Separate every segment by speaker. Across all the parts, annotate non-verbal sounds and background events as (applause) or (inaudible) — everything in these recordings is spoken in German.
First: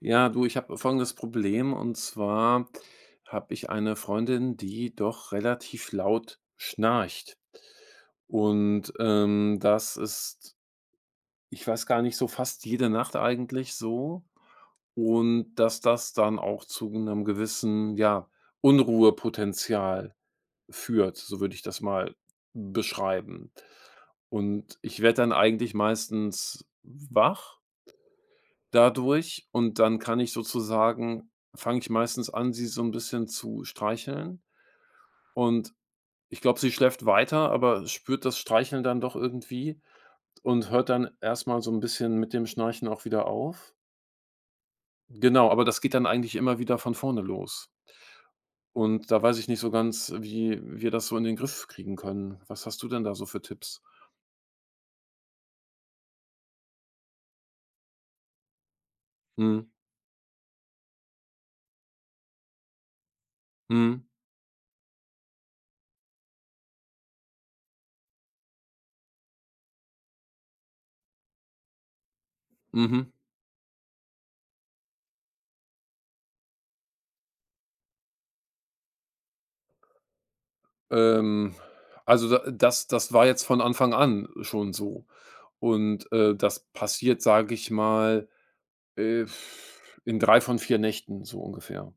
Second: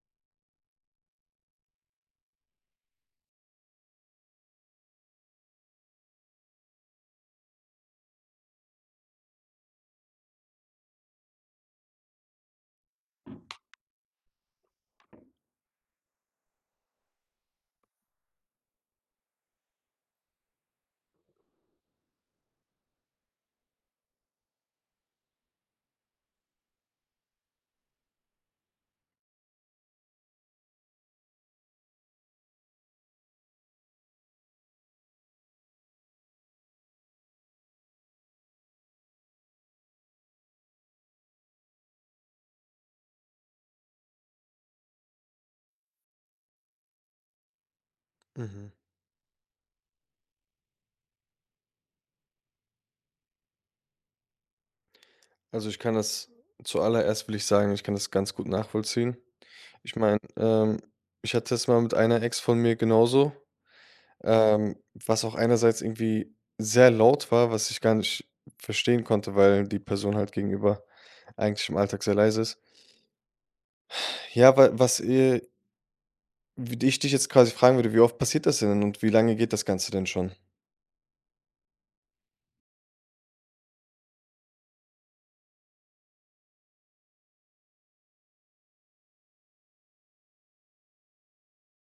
Speaker 1: Ja, du, ich habe folgendes Problem und zwar habe ich eine Freundin, die doch relativ laut schnarcht. Und das ist, ich weiß gar nicht, so fast jede Nacht eigentlich so. Und dass das dann auch zu einem gewissen, ja, Unruhepotenzial führt, so würde ich das mal beschreiben. Und ich werde dann eigentlich meistens wach dadurch und dann kann ich sozusagen fange ich meistens an, sie so ein bisschen zu streicheln und ich glaube, sie schläft weiter, aber spürt das Streicheln dann doch irgendwie und hört dann erstmal so ein bisschen mit dem Schnarchen auch wieder auf. Genau, aber das geht dann eigentlich immer wieder von vorne los.
Speaker 2: Mhm.
Speaker 1: Und da weiß ich nicht so ganz, wie wir das so in den Griff kriegen können. Was hast du denn da so für Tipps?
Speaker 2: Also, ich kann das zuallererst will ich sagen, ich kann das ganz gut nachvollziehen.
Speaker 1: Mhm,
Speaker 2: Ich meine, ich hatte es mal mit einer Ex von mir genauso,
Speaker 1: mhm,
Speaker 2: ähm, was auch einerseits irgendwie sehr laut war, was ich gar nicht verstehen konnte, weil die Person halt gegenüber eigentlich im Alltag sehr leise ist.
Speaker 1: mhm.
Speaker 2: Ja, wa was, w ich dich jetzt quasi fragen würde, wie oft passiert das denn und wie lange geht das Ganze denn schon?
Speaker 1: Ähm, also da das war jetzt von Anfang an schon so. Und, das passiert, sage ich mal, äh, in 3 von 4 Nächten so ungefähr.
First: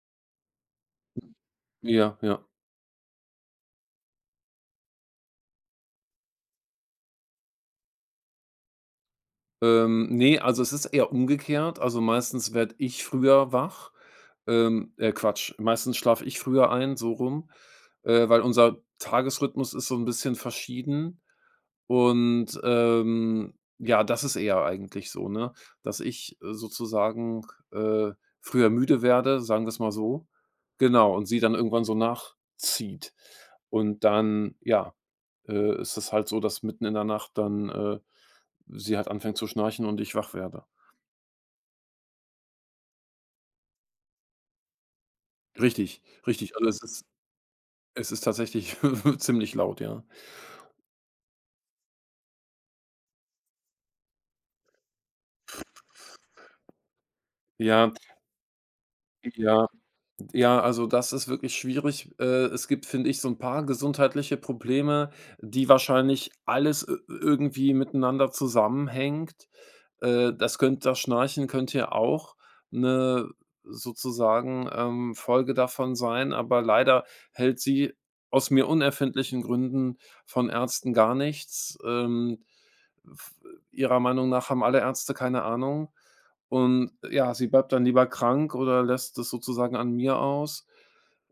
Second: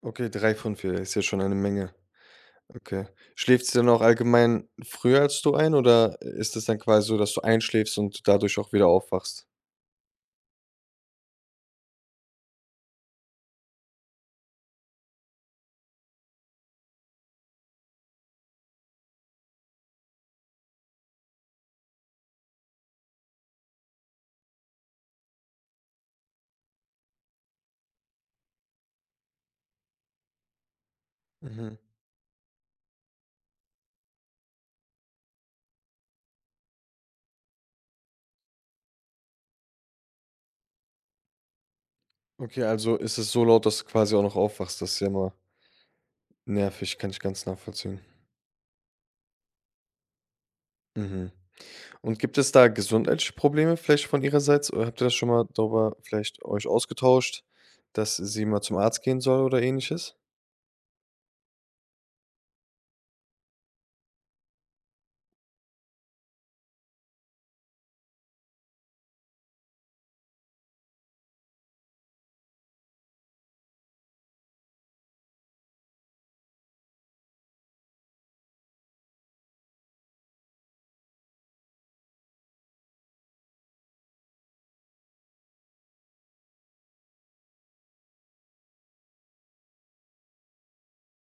Speaker 2: Okay, drei von 4 ist ja schon eine Menge.
Speaker 1: Ja, ja.
Speaker 2: Okay. Schläfst du dann auch allgemein früher als du ein oder ist es dann quasi so, dass du einschläfst und dadurch auch wieder aufwachst?
Speaker 1: Ne, also es ist eher umgekehrt. Also, meistens werde ich früher wach. Quatsch, meistens schlafe ich früher ein, so rum, weil unser Tagesrhythmus ist so ein bisschen verschieden. Und, ja, das ist eher eigentlich so, ne, dass ich, sozusagen, äh, früher müde werde, sagen wir es mal so. Genau, und sie dann
Speaker 2: Mhm.
Speaker 1: irgendwann so nachzieht. Und dann, ja, ist es halt so, dass mitten in der Nacht dann, sie halt anfängt zu schnarchen und ich wach werde.
Speaker 2: Okay, also ist es so laut, dass du quasi auch noch aufwachst. Das ist ja immer
Speaker 1: Richtig, richtig. Also, es
Speaker 2: nervig,
Speaker 1: ist
Speaker 2: kann ich ganz nachvollziehen.
Speaker 1: es ist tatsächlich (laughs) ziemlich laut, ja.
Speaker 2: Mhm. Und gibt es da gesundheitliche Probleme vielleicht von ihrerseits? Oder habt ihr das schon mal darüber vielleicht euch ausgetauscht,
Speaker 1: Ja,
Speaker 2: dass sie mal zum Arzt gehen soll oder
Speaker 1: ja.
Speaker 2: ähnliches?
Speaker 1: Ja, also das ist wirklich schwierig. Es gibt, finde ich, so ein paar gesundheitliche Probleme, die wahrscheinlich alles i irgendwie miteinander zusammenhängt. Das Schnarchen könnte ja auch eine sozusagen, Folge davon sein, aber leider hält sie aus mir unerfindlichen Gründen von Ärzten gar nichts. F ihrer Meinung nach haben alle Ärzte keine Ahnung. Und ja, sie bleibt dann lieber krank oder lässt es sozusagen an mir aus.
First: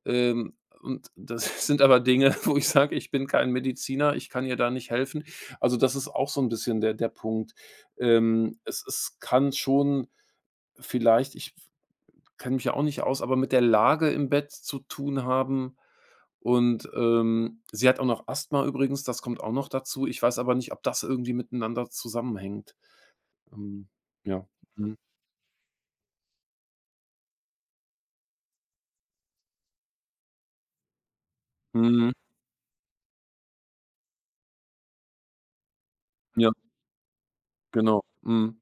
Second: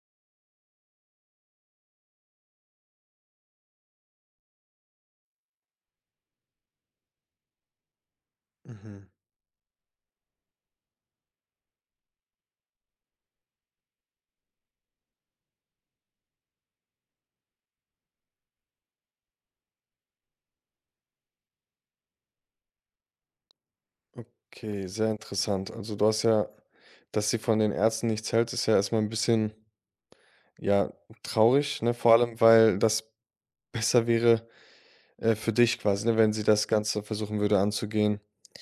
Speaker 1: Ähm, und das (laughs) sind aber Dinge, (laughs) wo ich sage, ich bin kein Mediziner, ich kann ihr da nicht helfen. Also, das ist auch so ein bisschen der Punkt. Es
Speaker 2: Mhm.
Speaker 1: es kann schon vielleicht ich kenne mich ja auch nicht aus, aber mit der Lage im Bett zu tun haben. Und, sie hat auch noch Asthma übrigens, das kommt auch noch dazu. Ich weiß aber nicht, ob das irgendwie miteinander zusammenhängt. Ähm, ja.
Speaker 2: Okay,
Speaker 1: Mhm.
Speaker 2: sehr interessant. Also du hast ja, dass sie von den Ärzten nichts hält, ist ja erstmal ein bisschen. Ja, traurig, ne?
Speaker 1: Mhm.
Speaker 2: Vor allem, weil das besser wäre, für dich quasi, ne, wenn sie
Speaker 1: Ja,
Speaker 2: das Ganze versuchen würde
Speaker 1: genau.
Speaker 2: anzugehen.
Speaker 1: Mhm.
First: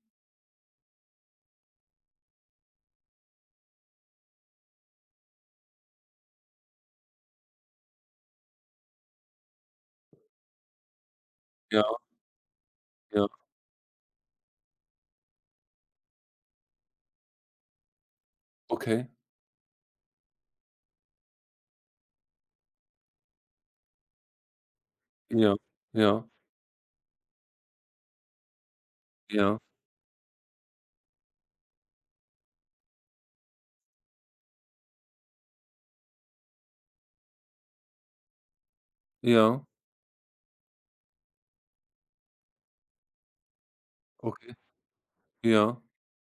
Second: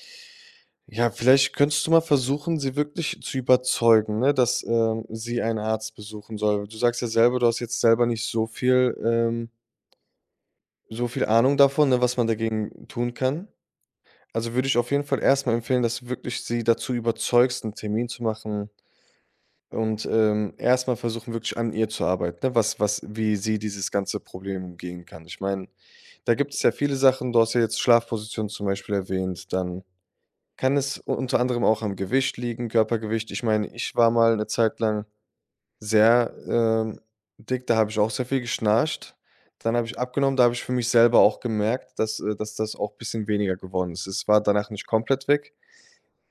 Speaker 2: Ja, vielleicht könntest du mal versuchen, sie wirklich zu überzeugen, ne, dass, sie einen Arzt besuchen soll. Du sagst ja selber, du hast jetzt selber nicht so viel so viel Ahnung
Speaker 1: Ja,
Speaker 2: davon, ne, was man dagegen tun
Speaker 1: ja.
Speaker 2: kann. Also, würde ich auf jeden Fall erst mal empfehlen, dass du wirklich sie dazu überzeugst, einen Termin zu machen.
Speaker 1: Okay.
Speaker 2: Und, erst versuchen, wirklich an ihr zu arbeiten, ne, was was wie sie dieses ganze Problem umgehen kann. Ich
Speaker 1: Ja,
Speaker 2: meine,
Speaker 1: ja,
Speaker 2: da gibt es ja viele Sachen, du hast ja jetzt Schlafposition zum Beispiel erwähnt,
Speaker 1: ja,
Speaker 2: dann kann es u unter anderem auch am Gewicht liegen, Körpergewicht. Ich meine, ich war mal eine Zeit lang sehr, dick, da habe ich auch sehr viel geschnarcht.
Speaker 1: ja.
Speaker 2: Dann habe ich abgenommen, da habe ich für mich selber auch gemerkt, dass das auch ein bisschen weniger geworden ist. Es war
Speaker 1: Okay.
Speaker 2: danach nicht komplett weg,
Speaker 1: Ja,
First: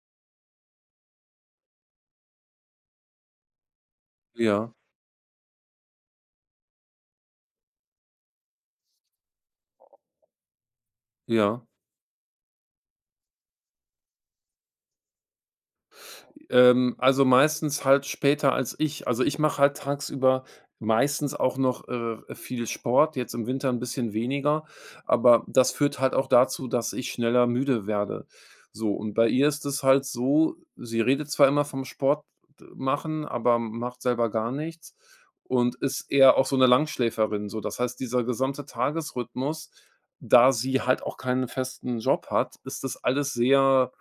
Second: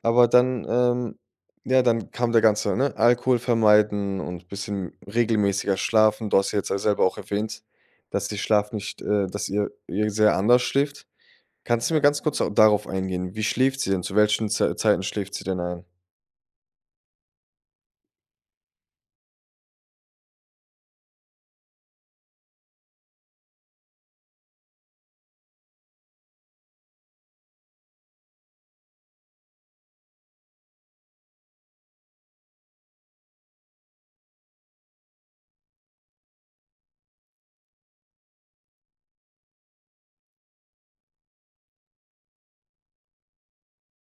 Speaker 2: aber dann, ja, dann kam der ganze, ne, Alkohol vermeiden und
Speaker 1: ja,
Speaker 2: bisschen regelmäßiger schlafen. Du hast ja jetzt ja selber auch erwähnt, dass ihr Schlaf nicht dass ihr sehr anders schläft.
Speaker 1: ja.
Speaker 2: Kannst du mir ganz kurz au darauf eingehen? Wie schläft sie denn? Zu welchen Zeiten schläft sie denn ein?
Speaker 1: Also, meistens halt später als ich. Also, ich mache halt tagsüber meistens auch noch, viel Sport, jetzt im Winter ein bisschen weniger, aber das führt halt auch dazu, dass ich schneller müde werde. So, und bei ihr ist es halt so, sie redet zwar immer vom Sport machen, aber macht selber gar nichts und ist eher auch so eine Langschläferin, so. Das heißt, dieser gesamte Tagesrhythmus, da sie halt auch keinen festen Job hat, ist das alles sehr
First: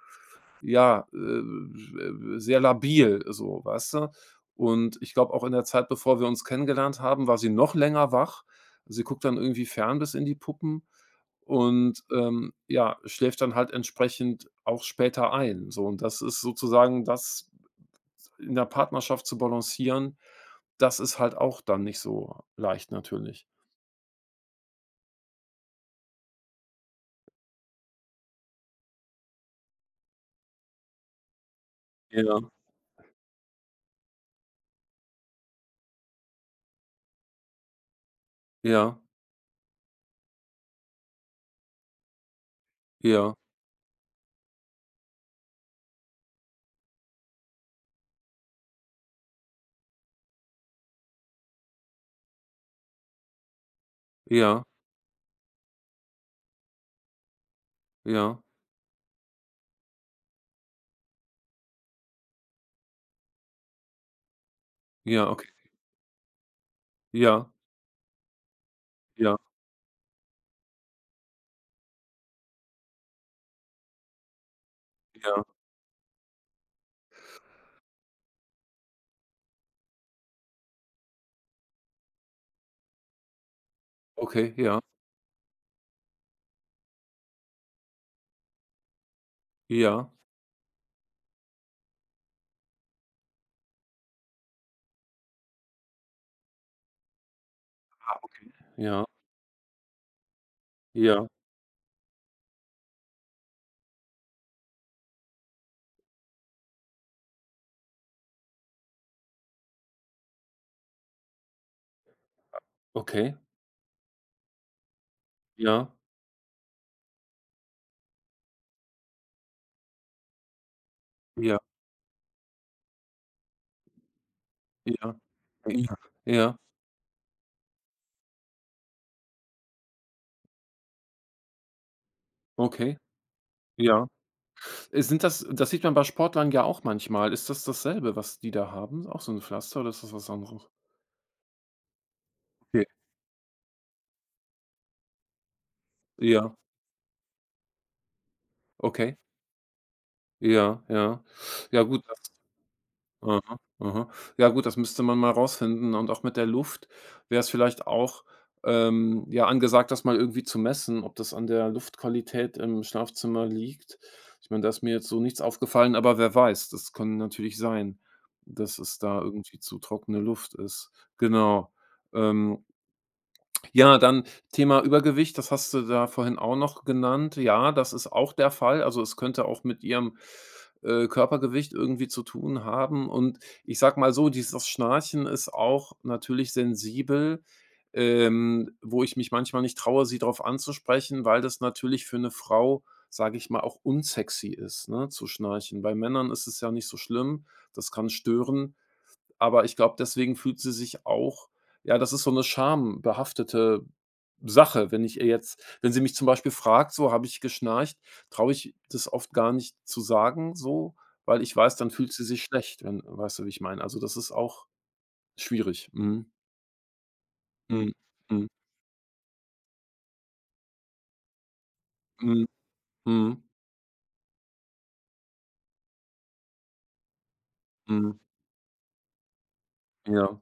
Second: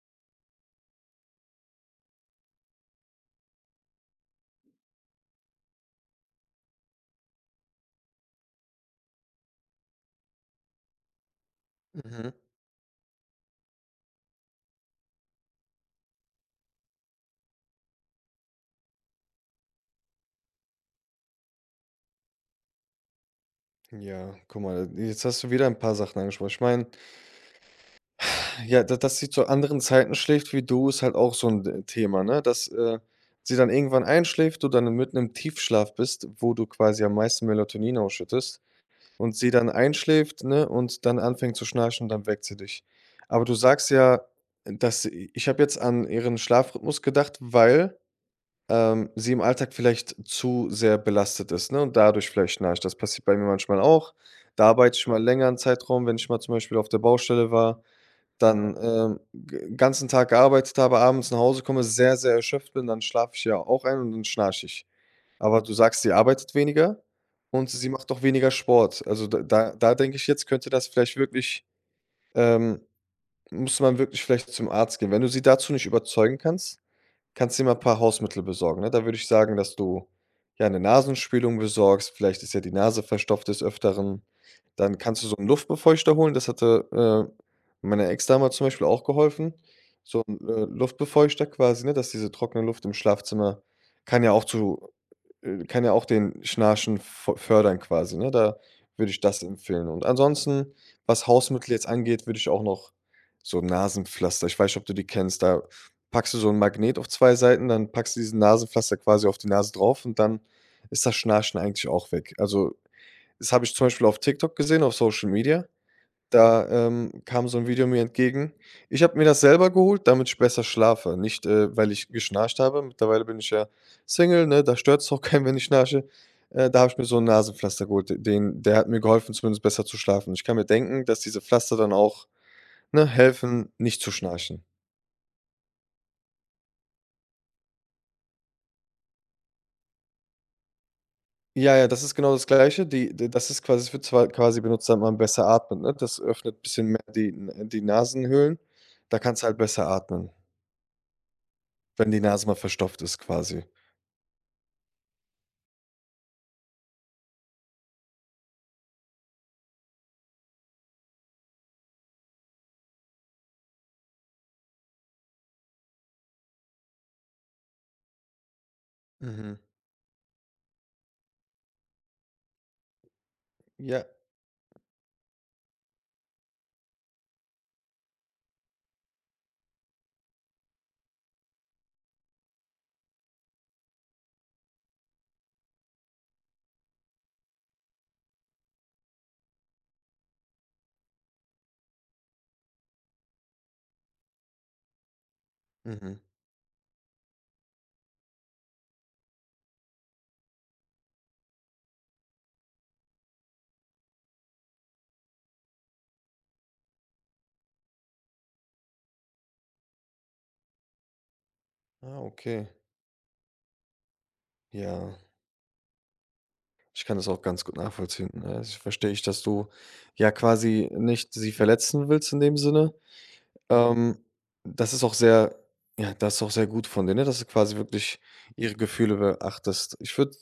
Speaker 1: ja, sehr labil so, weißt du? Und ich glaube auch in der Zeit, bevor wir uns kennengelernt haben, war sie noch länger wach. Sie guckt dann irgendwie fern bis in die Puppen und,
Speaker 2: Mhm.
Speaker 1: ja, schläft dann halt entsprechend auch später ein, so. Und das ist sozusagen das in der Partnerschaft zu balancieren, das ist halt auch dann nicht so leicht natürlich.
Speaker 2: Ja, guck mal, jetzt hast du wieder ein paar Sachen angesprochen. Ich meine, ja, da dass sie zu anderen Zeiten schläft wie du, ist halt auch so ein d Thema,
Speaker 1: Ja,
Speaker 2: ne? Dass, sie dann irgendwann einschläft, du dann mitten im Tiefschlaf bist, wo du quasi am meisten Melatonin ausschüttest,
Speaker 1: ja,
Speaker 2: und sie dann einschläft, ne, und dann anfängt zu schnarchen und dann weckt sie dich.
Speaker 1: ja,
Speaker 2: Aber du sagst ja, dass ich habe jetzt an ihren Schlafrhythmus gedacht, weil, sie im Alltag vielleicht zu sehr belastet ist, ne, und dadurch vielleicht schnarcht. Das passiert bei mir manchmal auch.
Speaker 1: ja,
Speaker 2: Da arbeite ich mal länger 'n Zeitraum, wenn ich mal zum Beispiel auf der Baustelle war,
Speaker 1: ja,
Speaker 2: dann, g ganzen Tag gearbeitet habe, abends nach Hause komme, sehr, sehr erschöpft bin, dann schlafe ich ja auch ein und dann schnarche ich.
Speaker 1: ja, okay,
Speaker 2: Aber du sagst, sie arbeitet weniger
Speaker 1: ja,
Speaker 2: und sie macht auch weniger Sport. Also,
Speaker 1: ja,
Speaker 2: da denke ich jetzt, könnte das vielleicht wirklich ähm, müsste man wirklich vielleicht zum Arzt gehen. Wenn du sie
Speaker 1: ja,
Speaker 2: dazu nicht überzeugen kannst, kannst du dir mal ein paar Hausmittel besorgen, ne? Da würde ich sagen, dass du, ja, eine Nasenspülung besorgst. Vielleicht ist ja die Nase verstopft des Öfteren.
Speaker 1: okay, ja,
Speaker 2: Dann kannst du so einen Luftbefeuchter holen. Das hatte, meiner Ex damals zum Beispiel auch geholfen.
Speaker 1: ja,
Speaker 2: So ein Luftbefeuchter quasi, ne, dass diese trockene Luft im Schlafzimmer kann ja auch zu kann ja auch den Schnarchen fö fördern quasi, ne? Da
Speaker 1: ja.
Speaker 2: würde ich das empfehlen. Und ansonsten,
Speaker 1: Ja,
Speaker 2: was Hausmittel jetzt angeht, würde ich auch noch so Nasenpflaster ich weiß nicht, ob du die kennst, da packst du so 'n Magnet auf 2 Seiten, dann packst du diesen Nasenpflaster quasi auf die Nase drauf und dann ist das Schnarchen eigentlich auch weg. Also,
Speaker 1: okay.
Speaker 2: das habe ich zum Beispiel auf TikTok gesehen, auf Social Media.
Speaker 1: Ja,
Speaker 2: Da, kam so ein Video mir entgegen. Ich habe mir das selber geholt, damit ich besser schlafe, nicht,
Speaker 1: ja,
Speaker 2: weil ich geschnarcht habe. Mittlerweile bin ich ja Single, ne, da stört es
Speaker 1: ja,
Speaker 2: auch (laughs) keinen, wenn ich
Speaker 1: ja,
Speaker 2: schnarche.
Speaker 1: ja,
Speaker 2: Da habe ich mir so ein Nasenpflaster geholt. Den Der hat mir geholfen, zumindest besser zu schlafen. Ich kann mir denken, dass diese Pflaster dann auch,
Speaker 1: okay,
Speaker 2: ne, helfen, nicht
Speaker 1: ja.
Speaker 2: zu schnarchen.
Speaker 1: Sind das das sieht man bei Sportlern ja auch manchmal. Ist das dasselbe, was die da haben? Auch so ein Pflaster oder ist das was anderes?
Speaker 2: Ja, das ist genau das
Speaker 1: Okay,
Speaker 2: Gleiche. Die d Das ist quasi es wird zwar quasi benutzt, damit man besser atmet, ne? Das
Speaker 1: ja,
Speaker 2: öffnet ein bisschen mehr die Nasenhöhlen.
Speaker 1: okay,
Speaker 2: Da kannst du halt besser atmen,
Speaker 1: ja, ja. Ja gut,
Speaker 2: wenn die Nase mal verstopft ist
Speaker 1: aha,
Speaker 2: quasi.
Speaker 1: aha. Ja gut, das müsste man mal rausfinden und auch mit der Luft wäre es vielleicht auch, ja, angesagt, das mal irgendwie zu messen, ob das an der Luftqualität im Schlafzimmer liegt. Ich meine, da ist mir jetzt so nichts aufgefallen, aber wer weiß, das kann natürlich sein, dass es da irgendwie
Speaker 2: Mhm.
Speaker 1: zu trockene Luft ist. Genau. Ähm, ja,
Speaker 2: Ja.
Speaker 1: dann Thema Übergewicht, das hast du da vorhin auch noch genannt. Ja, das ist auch der Fall. Also, es könnte auch mit ihrem, Körpergewicht irgendwie zu tun haben. Und ich sage mal so, dieses Schnarchen ist auch natürlich sensibel, wo ich mich manchmal nicht traue, sie darauf anzusprechen, weil das natürlich für eine Frau, sage ich mal, auch unsexy ist, ne, zu schnarchen. Bei
Speaker 2: Mhm.
Speaker 1: Männern ist es ja nicht so schlimm, das kann stören. Aber ich glaube, deswegen fühlt sie sich auch ja, das ist so eine schambehaftete Sache, wenn ich ihr jetzt wenn sie mich zum Beispiel fragt, so: „Habe ich geschnarcht?“ traue ich das oft gar nicht zu sagen so, weil ich weiß, dann fühlt
Speaker 2: Ah,
Speaker 1: sie sich
Speaker 2: okay.
Speaker 1: schlecht, wenn weißt du, wie ich meine? Also, das ist auch
Speaker 2: Ja,
Speaker 1: schwierig. Mhm.
Speaker 2: ich kann das auch ganz gut
Speaker 1: Mhm.
Speaker 2: nachvollziehen.
Speaker 1: Mhm.
Speaker 2: Ne? Also, ich verstehe, dass du ja quasi nicht sie verletzen willst in
Speaker 1: Mhm.
Speaker 2: dem Sinne.
Speaker 1: Mhm.
Speaker 2: Ähm, Das ist auch sehr, ja, das ist auch sehr gut von dir, ne? Dass du quasi
Speaker 1: Mhm.
Speaker 2: wirklich ihre Gefühle beachtest. Ich würde
Speaker 1: Ja.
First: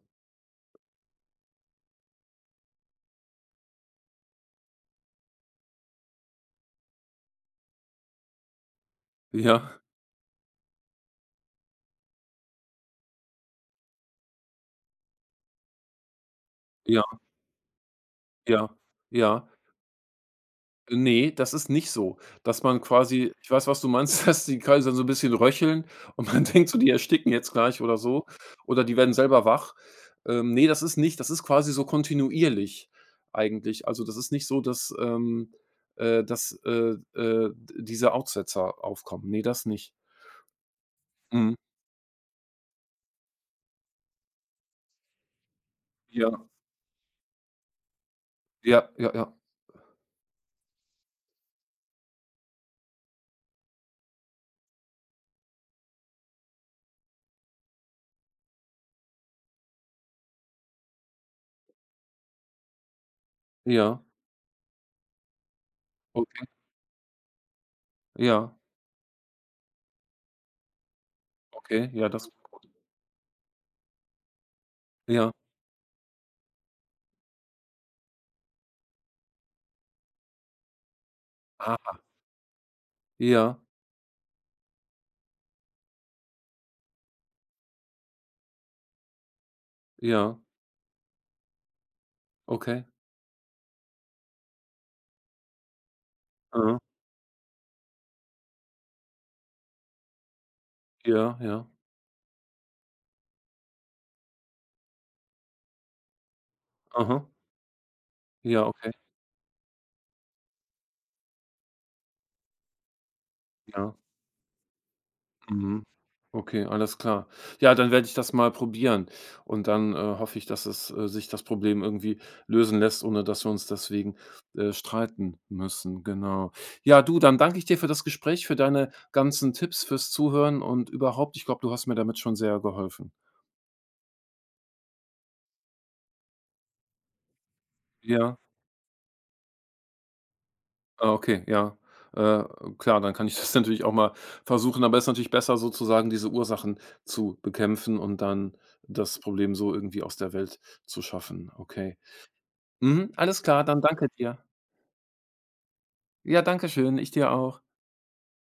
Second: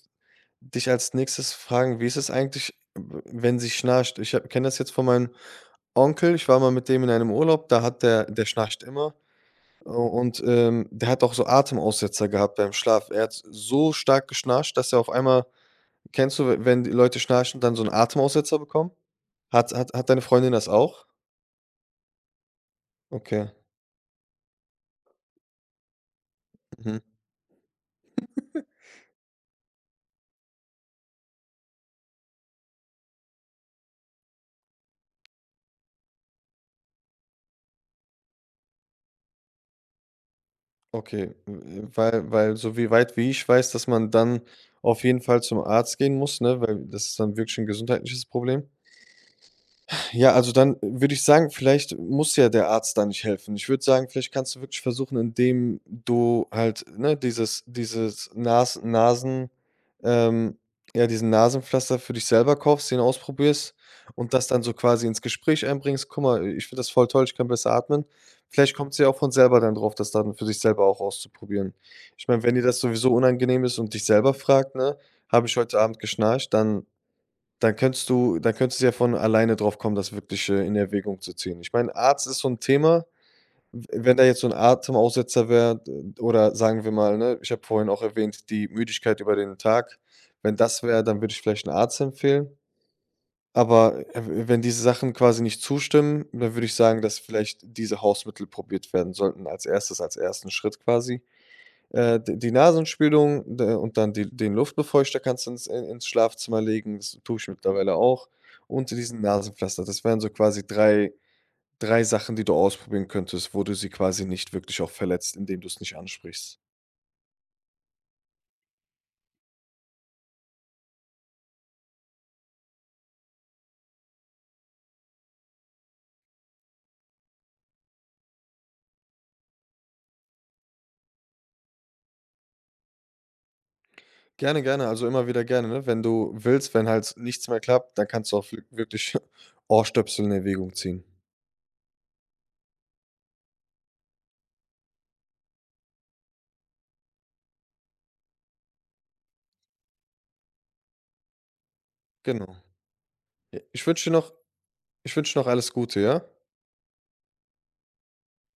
Speaker 2: dich als nächstes fragen, wie ist es eigentlich, wenn sie schnarcht? Ich kenne das jetzt von meinem Onkel. Ich war mal mit dem in einem Urlaub, da hat der schnarcht immer.
Speaker 1: Ja.
Speaker 2: Und der hat auch so Atemaussetzer gehabt beim Schlaf. Er hat so stark geschnarcht, dass er auf einmal kennst du, we wenn die
Speaker 1: Ja.
Speaker 2: Leute schnarchen, dann so einen Atemaussetzer
Speaker 1: Ja.
Speaker 2: bekommen?
Speaker 1: Ja.
Speaker 2: Hat deine Freundin das auch?
Speaker 1: Ne, das ist nicht so, dass man quasi
Speaker 2: Okay,
Speaker 1: ich weiß, was du meinst, (laughs) dass die quasi so 'n bisschen röcheln und man (laughs) denkt so, die
Speaker 2: mhm,
Speaker 1: ersticken jetzt gleich oder so oder die werden selber wach. Ne, das ist nicht, das ist quasi so kontinuierlich eigentlich. Also, das ist nicht so, dass, dass, d diese Aussetzer aufkommen. Ne, das nicht.
Speaker 2: okay,
Speaker 1: Mhm.
Speaker 2: w weil so wie weit wie ich weiß, dass man dann auf jeden Fall zum Arzt gehen
Speaker 1: Ja,
Speaker 2: muss, ne, weil das ist dann wirklich ein gesundheitliches Problem.
Speaker 1: ja, ja, ja,
Speaker 2: Ja, also dann würde ich sagen, vielleicht muss ja der Arzt da nicht helfen. Ich würde sagen, vielleicht kannst du wirklich versuchen, indem du halt, ne, dieses dieses Nas Nasen ähm, ja, diesen Nasenpflaster für dich selber kaufst, den ausprobierst
Speaker 1: ja,
Speaker 2: und das dann so quasi ins Gespräch einbringst: „Guck
Speaker 1: okay,
Speaker 2: mal, ich finde das voll toll, ich kann besser atmen.“
Speaker 1: ja,
Speaker 2: Vielleicht kommt sie ja auch von selber dann drauf, das dann für sich selber auch auszuprobieren.
Speaker 1: okay, ja,
Speaker 2: Ich
Speaker 1: das
Speaker 2: meine, wenn dir das sowieso unangenehm ist und dich selber fragt, ne:
Speaker 1: ja,
Speaker 2: „Habe ich heute Abend geschnarcht?“ Dann dann könntest du ja von alleine drauf kommen, das wirklich, in Erwägung zu ziehen. Ich meine,
Speaker 1: ah,
Speaker 2: Arzt ist so ein Thema.
Speaker 1: ja,
Speaker 2: W Wenn da jetzt so ein Atemaussetzer wäre d oder sagen wir mal, ne, ich habe vorhin auch erwähnt, die Müdigkeit über den Tag.
Speaker 1: ja,
Speaker 2: Wenn das wäre, dann würde ich vielleicht einen Arzt empfehlen.
Speaker 1: okay,
Speaker 2: Aber, wenn diese Sachen quasi nicht zustimmen, dann würde ich
Speaker 1: mhm,
Speaker 2: sagen, dass vielleicht diese Hausmittel probiert werden sollten als erstes als ersten Schritt quasi.
Speaker 1: ja, ja,
Speaker 2: D Die Nasenspülung d und dann die den Luftbefeuchter kannst du ins Schlafzimmer legen, das
Speaker 1: aha,
Speaker 2: tue ich mittlerweile auch
Speaker 1: ja,
Speaker 2: und
Speaker 1: okay,
Speaker 2: diesen Nasenpflaster. Das wären so quasi drei Sachen, die du ausprobieren könntest, wo du sie
Speaker 1: ja.
Speaker 2: quasi nicht wirklich auch verletzt, indem du es
Speaker 1: Mhm.
Speaker 2: nicht ansprichst.
Speaker 1: Okay, alles klar. Ja, dann werde ich das mal probieren und dann, hoffe ich, dass es, sich das Problem irgendwie lösen lässt, ohne dass wir uns deswegen, streiten müssen, genau. Ja, du, dann danke ich dir für das Gespräch, für deine ganzen Tipps, fürs Zuhören und überhaupt. Ich glaube, du hast mir damit schon sehr geholfen.
Speaker 2: Gerne, gerne, also immer wieder gerne, ne? Wenn du willst, wenn halt nichts mehr klappt, dann kannst du
Speaker 1: Ja,
Speaker 2: auch wirklich (laughs) Ohrstöpsel in Erwägung ziehen.
Speaker 1: ah, okay, ja. Äh, klar, dann kann ich das (laughs) natürlich auch mal versuchen, aber es ist natürlich besser, sozusagen diese Ursachen zu bekämpfen und dann das Problem so irgendwie aus der Welt zu schaffen. Okay.
Speaker 2: Genau.
Speaker 1: Mhm, alles
Speaker 2: Ja,
Speaker 1: klar, dann danke dir.
Speaker 2: ich wünsche dir noch alles Gute, ja?
Speaker 1: Ja, danke schön, ich dir auch.